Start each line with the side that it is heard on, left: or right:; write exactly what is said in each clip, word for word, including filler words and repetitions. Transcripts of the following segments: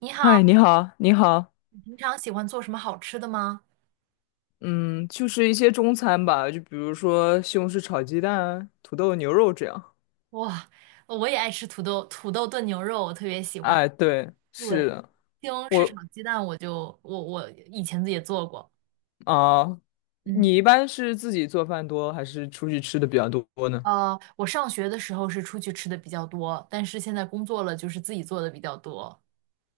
right: 你好，
left: 嗨，你好，你好，
right: 你平常喜欢做什么好吃的吗？
left: 嗯，就是一些中餐吧，就比如说西红柿炒鸡蛋、土豆牛肉这样。
right: 哇，我也爱吃土豆土豆炖牛肉，我特别喜欢。
left: 哎，对，是
right: 对，
left: 的，
right: 西红柿炒
left: 我
right: 鸡蛋，我就我我以前自己也做过。
left: 啊，
right: 嗯，
left: 你一般是自己做饭多，还是出去吃的比较多呢？
right: 呃，我上学的时候是出去吃的比较多，但是现在工作了，就是自己做的比较多。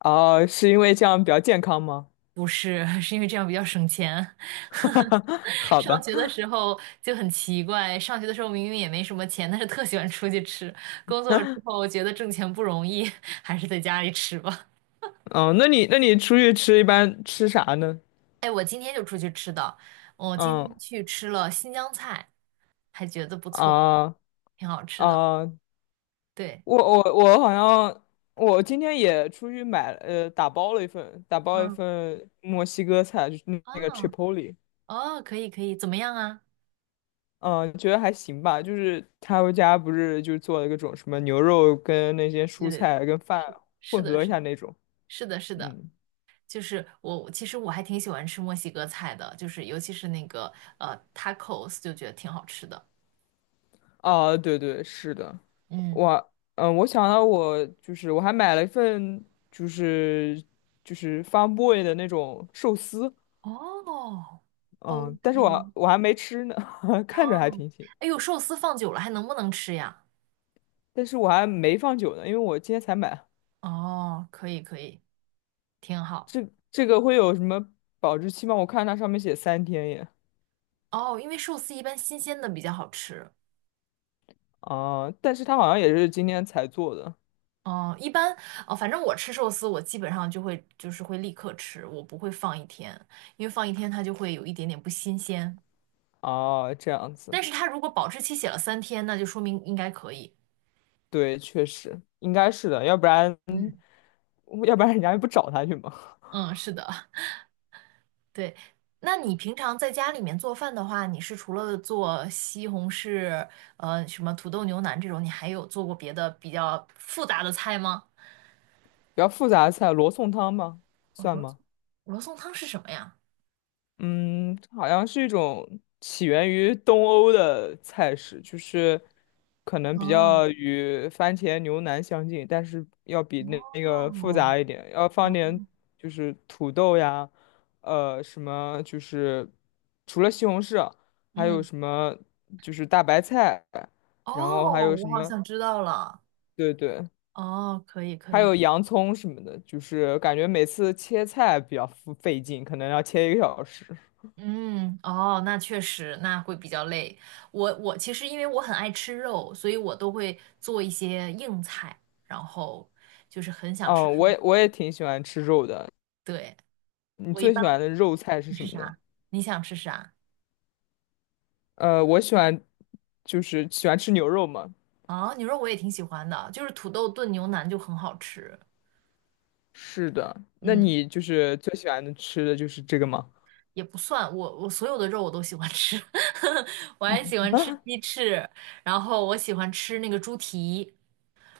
left: 哦，是因为这样比较健康吗？
right: 不是，是因为这样比较省钱。
left: 好
right: 上
left: 吧，
right: 学的时候就很奇怪，上学的时候明明也没什么钱，但是特喜欢出去吃。工作了之后觉得挣钱不容易，还是在家里吃吧。
left: 嗯，那你那你出去吃一般吃啥呢？
right: 哎，我今天就出去吃的，我今天
left: 嗯
right: 去吃了新疆菜，还觉得不错，
left: 啊
right: 挺好吃的。
left: 啊，
right: 对，
left: 我我我好像我今天也出去买了呃打包了一份打包一
right: 嗯，
left: 份墨西哥菜，就是那个
right: 啊
left: Chipotle,
right: 哦，可以可以，怎么样啊？
left: 嗯，觉得还行吧。就是他们家不是就做了各种什么牛肉跟那些
right: 对
left: 蔬
right: 对对，
left: 菜跟饭
right: 是
left: 混
right: 的，
left: 合一
right: 是的，
left: 下那种，
right: 是的，是的，是的
left: 嗯，
right: 就是我其实我还挺喜欢吃墨西哥菜的，就是尤其是那个呃 tacos，就觉得挺好吃的。
left: 啊，对对，是的，
right: 嗯，
left: 我嗯、呃我想到我就是我还买了一份就是就是 Farm Boy 的那种寿司，
right: 哦
left: 嗯，
right: ，OK，
left: 但是我我还没吃呢，看着
right: 哦，
left: 还挺行。
right: 哎呦，寿司放久了还能不能吃呀？
left: 但是我还没放久呢，因为我今天才买。
right: 哦，可以可以，挺好。
left: 这这个会有什么保质期吗？我看它上面写三天耶。
right: 哦，因为寿司一般新鲜的比较好吃。
left: 啊，但是它好像也是今天才做的。
right: 哦，一般哦，反正我吃寿司，我基本上就会就是会立刻吃，我不会放一天，因为放一天它就会有一点点不新鲜。
left: 哦，这样子，
right: 但是它如果保质期写了三天，那就说明应该可以。
left: 对，确实应该是的，要不然
right: 嗯，
left: 要不然人家也不找他去嘛。
right: 嗯，是的，对。那你平常在家里面做饭的话，你是除了做西红柿，呃，什么土豆牛腩这种，你还有做过别的比较复杂的菜吗？
left: 比较复杂的菜，罗宋汤吗？
right: 我
left: 算
right: 说
left: 吗？
right: 罗宋汤是什么呀？
left: 嗯，好像是一种起源于东欧的菜式，就是可能比
right: 哦
left: 较与番茄牛腩相近，但是要比那那个复
right: 哦，
left: 杂一点，要放
right: 哦
left: 点就是土豆呀，呃，什么就是除了西红柿啊，还有
right: 嗯，
left: 什么就是大白菜，然后还
right: 哦，
left: 有
right: 我
left: 什
right: 好
left: 么，
right: 像知道了。
left: 对对，
right: 哦，可以可
left: 还
right: 以。
left: 有洋葱什么的，就是感觉每次切菜比较费劲，可能要切一个小时。
right: 嗯，哦，那确实，那会比较累。我我其实因为我很爱吃肉，所以我都会做一些硬菜，然后就是很想
left: 哦，
right: 吃什
left: 我
right: 么
left: 也我也挺喜欢吃肉的。
right: 对，
left: 你
right: 我一
left: 最喜
right: 般
left: 欢的肉菜是
right: 你
left: 什
right: 吃
left: 么呢？
right: 啥？你想吃啥？
left: 呃，我喜欢就是喜欢吃牛肉嘛。
right: 啊，牛肉我也挺喜欢的，就是土豆炖牛腩就很好吃。
left: 是的，那
right: 嗯，
left: 你就是最喜欢的吃的就是这个吗？
right: 也不算，我我所有的肉我都喜欢吃，我还喜欢吃鸡翅，然后我喜欢吃那个猪蹄。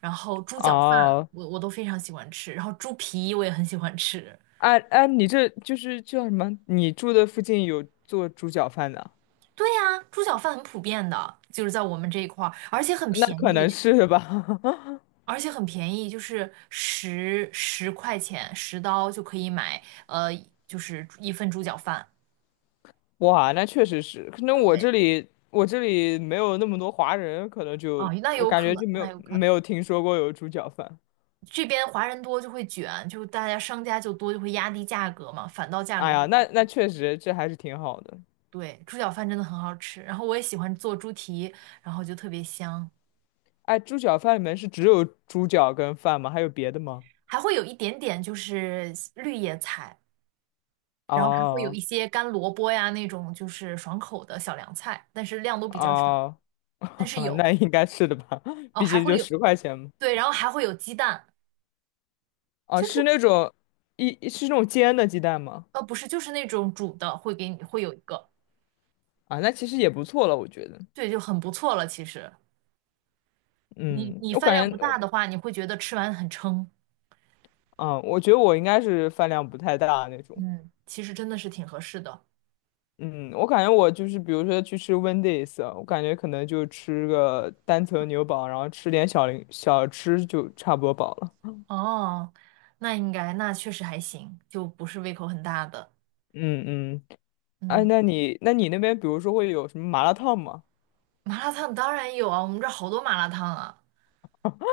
right: 然后猪脚饭
left: 哦，
right: 我我都非常喜欢吃，然后猪皮我也很喜欢吃。
left: 哎哎，你这就是叫什么？你住的附近有做猪脚饭的？
right: 对呀，猪脚饭很普遍的，就是在我们这一块儿，而且很
left: 那
right: 便
left: 可能
right: 宜，
left: 是吧。
right: 而且很便宜，就是十十块钱十刀就可以买，呃，就是一份猪脚饭。
left: 哇，那确实是，可能我
right: 对，
left: 这里我这里没有那么多华人，可能就
right: 哦，那
left: 我
right: 有
left: 感觉
right: 可
left: 就没
right: 那
left: 有
right: 有可
left: 没
right: 能，
left: 有听说过有猪脚饭。
right: 这边华人多就会卷，就大家商家就多就会压低价格嘛，反倒价
left: 哎
right: 格会
left: 呀，那那确实这还是挺好的。
right: 对，猪脚饭真的很好吃，然后我也喜欢做猪蹄，然后就特别香。
left: 哎，猪脚饭里面是只有猪脚跟饭吗？还有别的吗？
right: 还会有一点点就是绿叶菜，然后还会有一
left: 哦
right: 些干萝卜呀那种就是爽口的小凉菜，但是量都比较少，
left: 哦，
right: 但是 有
left: 那应该是的吧，
right: 哦，
left: 毕
right: 还
left: 竟
right: 会
left: 就
right: 有
left: 十块钱嘛。
right: 对，然后还会有鸡蛋，
left: 啊，
right: 就是
left: 是那种一是那种煎的鸡蛋吗？
right: 呃不是就是那种煮的会给你会有一个，
left: 啊，那其实也不错了，我觉得。
right: 对，就很不错了。其实你
left: 嗯，
right: 你
left: 我
right: 饭量
left: 感
right: 不
left: 觉我，
right: 大的话，你会觉得吃完很撑，
left: 啊，我觉得我应该是饭量不太大那种。
right: 嗯，其实真的是挺合适的
left: 嗯，我感觉我就是，比如说去吃 Wendy's，啊我感觉可能就吃个单层牛堡，然后吃点小零小吃就差不多饱了。
right: 哦。那应该那确实还行，就不是胃口很大的，
left: 嗯嗯哎，
right: 嗯。
left: 那你那你那边比如说会有什么麻辣烫吗？
right: 麻辣烫当然有啊，我们这儿好多麻辣烫啊。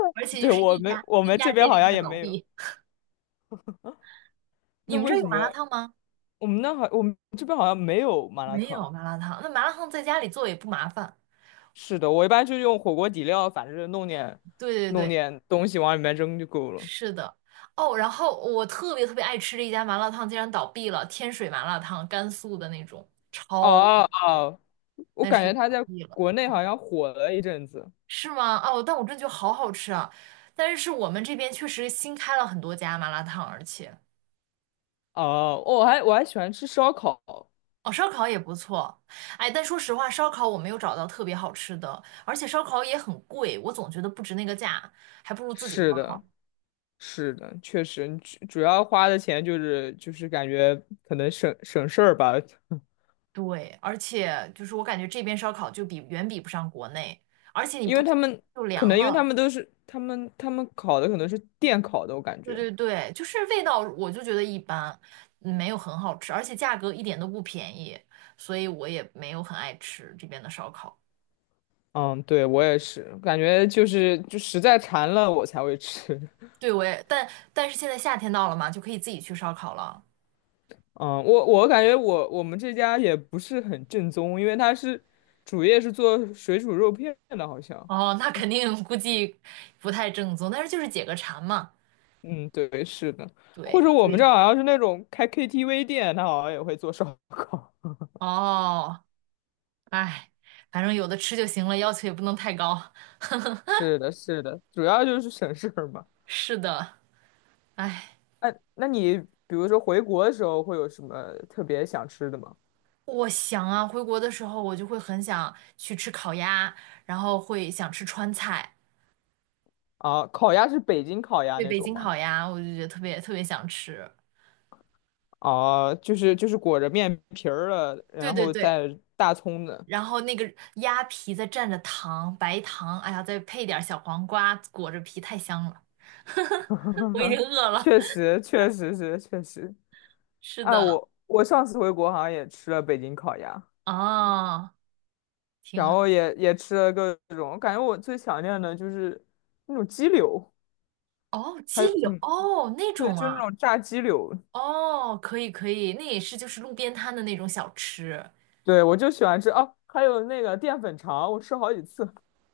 right: 而且就
left: 对，
right: 是
left: 我
right: 一
left: 们
right: 家
left: 我
right: 一
left: 们
right: 家
left: 这边
right: 接着
left: 好
right: 一
left: 像
right: 家
left: 也
right: 倒
left: 没有。
right: 闭。你
left: 那
right: 们这
left: 为
right: 儿
left: 什
right: 有麻辣
left: 么
right: 烫吗？
left: 我们那好我们这边好像没有麻辣
right: 没有
left: 烫？
right: 麻辣烫，那麻辣烫在家里做也不麻烦。
left: 是的，我一般就用火锅底料，反正弄点
right: 对对
left: 弄
right: 对，
left: 点东西往里面扔就够了。
right: 是的。哦，然后我特别特别爱吃的一家麻辣烫竟然倒闭了，天水麻辣烫，甘肃的那种，超，
left: 哦哦，我
right: 但
left: 感
right: 是
left: 觉它
right: 倒
left: 在
right: 闭了，
left: 国内好像火了一阵子。
right: 是吗？哦，但我真觉得好好吃啊。但是我们这边确实新开了很多家麻辣烫，而且。
left: 哦，我还我还喜欢吃烧烤。
right: 哦，烧烤也不错，哎，但说实话，烧烤我没有找到特别好吃的，而且烧烤也很贵，我总觉得不值那个价，还不如自己
left: 是
right: 烧
left: 的，
right: 烤。
left: 是的，确实，主主要花的钱就是就是感觉可能省省事儿吧。
right: 对，而且就是我感觉这边烧烤就比远比不上国内，而且你
left: 因
right: 不
left: 为
right: 吃
left: 他们
right: 就
left: 可
right: 凉
left: 能因为他
right: 了。
left: 们都是他们他们烤的可能是电烤的，我感
right: 对
left: 觉。
right: 对对，就是味道我就觉得一般，嗯没有很好吃，而且价格一点都不便宜，所以我也没有很爱吃这边的烧烤。
left: 嗯，对，我也是，感觉就是就实在馋了我才会吃。
right: 对，我也，但但是现在夏天到了嘛，就可以自己去烧烤了。
left: 嗯，我我感觉我我们这家也不是很正宗，因为他是主业是做水煮肉片的，好像。
right: 哦，那肯定估计不太正宗，但是就是解个馋嘛。
left: 嗯，对，是的。或
right: 对，
left: 者我们这
right: 对，
left: 儿好像是那种开 K T V 店，他好像也会做烧烤。
right: 哦，哎，反正有的吃就行了，要求也不能太高。
left: 是的，是的，主要就是省事儿嘛。
right: 是的，哎，
left: 哎，那你比如说回国的时候会有什么特别想吃的吗？
right: 我想啊，回国的时候我就会很想去吃烤鸭，然后会想吃川菜，
left: 啊，烤鸭是北京烤鸭
right: 对，
left: 那
right: 北
left: 种
right: 京
left: 吗？
right: 烤鸭，我就觉得特别特别想吃。
left: 啊，就是就是裹着面皮儿的，
right: 对
left: 然
right: 对
left: 后
right: 对，
left: 带大葱的。
right: 然后那个鸭皮再蘸着糖，白糖，哎呀，再配点儿小黄瓜，裹着皮，太香了。我已经 饿了。
left: 确实，确实是，确实。
right: 是
left: 啊，
right: 的，
left: 我我上次回国好像也吃了北京烤鸭，
right: 啊。挺
left: 然
right: 啊，
left: 后也也吃了各种，我感觉我最想念的就是那种鸡柳，
right: 哦，
left: 还
right: 鸡
left: 有
right: 柳，
left: 嗯，
right: 哦，那
left: 对，
right: 种
left: 就那
right: 啊，
left: 种炸鸡柳，
right: 哦，可以可以，那也是就是路边摊的那种小吃。
left: 对，我就喜欢吃哦，还有那个淀粉肠，我吃好几次。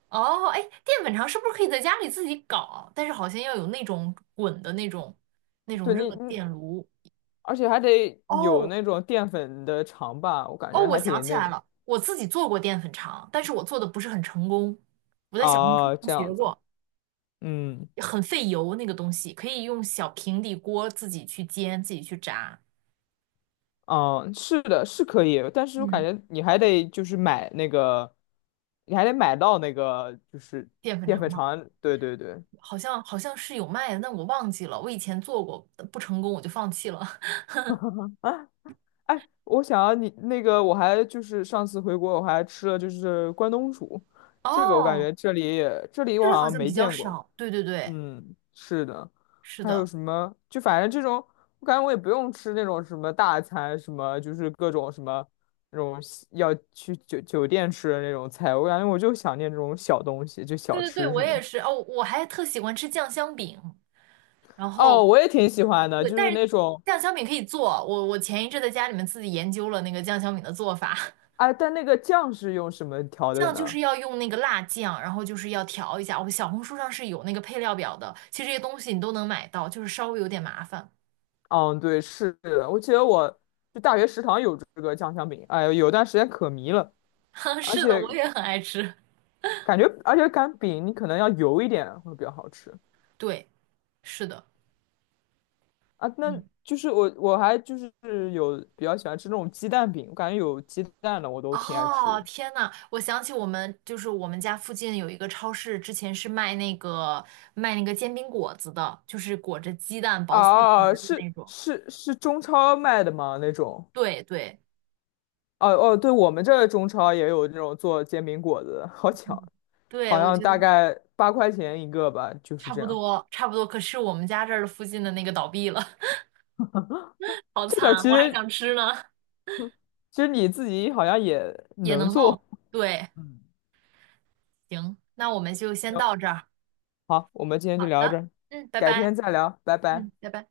right: 哦，哎，淀粉肠是不是可以在家里自己搞？但是好像要有那种滚的那种那种
left: 对你
right: 热
left: 你，
right: 电炉。
left: 而且还得有
right: 哦
left: 那种淀粉的肠吧，我感
right: 哦，
left: 觉
right: 我
left: 还
right: 想
left: 挺
right: 起
left: 那
right: 来
left: 个。
right: 了，我自己做过淀粉肠，但是我做的不是很成功。我在小红书
left: 啊，
right: 上
left: 这
right: 学
left: 样子，
right: 过，
left: 嗯
right: 很费油那个东西，可以用小平底锅自己去煎，自己去炸。
left: 嗯，是的，是可以，但是我感
right: 嗯，
left: 觉你还得就是买那个，你还得买到那个就是
right: 淀粉
left: 淀
right: 肠
left: 粉
right: 吗？
left: 肠，对对对。
right: 好像好像是有卖的，但我忘记了。我以前做过，不成功我就放弃了。
left: 啊，哎，我想要你那个，我还就是上次回国，我还吃了就是关东煮，这个我感
right: 哦，
left: 觉这里也这里
right: 这
left: 我
right: 个
left: 好
right: 好
left: 像
right: 像
left: 没
right: 比较
left: 见过。
right: 少。对对对，
left: 嗯，是的，
right: 是
left: 还有
right: 的，
left: 什么？就反正这种，我感觉我也不用吃那种什么大餐，什么就是各种什么那种西要去酒酒店吃的那种菜，我感觉我就想念这种小东西，就
right: 对
left: 小
right: 对对，
left: 吃什
right: 我
left: 么的。
right: 也是。哦，我还特喜欢吃酱香饼，然后
left: 哦，我也挺喜欢的，
right: 对，
left: 就是
right: 但是
left: 那种。
right: 酱香饼可以做。我我前一阵在家里面自己研究了那个酱香饼的做法，
left: 哎，但那个酱是用什么 调的
right: 酱就是
left: 呢？
right: 要用那个辣酱，然后就是要调一下。我小红书上是有那个配料表的，其实这些东西你都能买到，就是稍微有点麻烦。
left: 嗯，对，是的，我记得我就大学食堂有这个酱香饼，哎呦，有段时间可迷了，而
right: 是的，我
left: 且
right: 也很爱吃。
left: 感觉，而且擀饼你可能要油一点会比较好吃
right: 对，是的。
left: 啊。那
right: 嗯。
left: 就是我我还就是有比较喜欢吃那种鸡蛋饼，我感觉有鸡蛋的我都挺爱
right: 哦，
left: 吃。
right: 天呐，我想起我们就是我们家附近有一个超市，之前是卖那个卖那个煎饼果子的，就是裹着鸡蛋
left: 啊，
right: 薄脆皮
left: 啊啊
right: 儿的
left: 是
right: 那种。
left: 是是中超卖的吗？那种？
right: 对对
left: 哦哦，对，我们这儿中超也有这种做煎饼果子的好巧，
right: 对，
left: 好
right: 我
left: 像
right: 觉
left: 大
right: 得
left: 概八块钱一个吧，就是
right: 差
left: 这
right: 不
left: 样。
right: 多差不多。可是我们家这儿的附近的那个倒闭了，好
left: 这个其
right: 惨，我还
left: 实
right: 想吃呢，
left: 其实你自己好像也
right: 也
left: 能
right: 能
left: 做。
right: 弄。对，
left: 嗯，
right: 行，那我们就先
left: 行
right: 到这儿。
left: 好，我们今天就
right: 好
left: 聊到这
right: 的，
left: 儿，
right: 嗯，拜
left: 改
right: 拜，
left: 天再聊，拜拜。
right: 嗯，拜拜。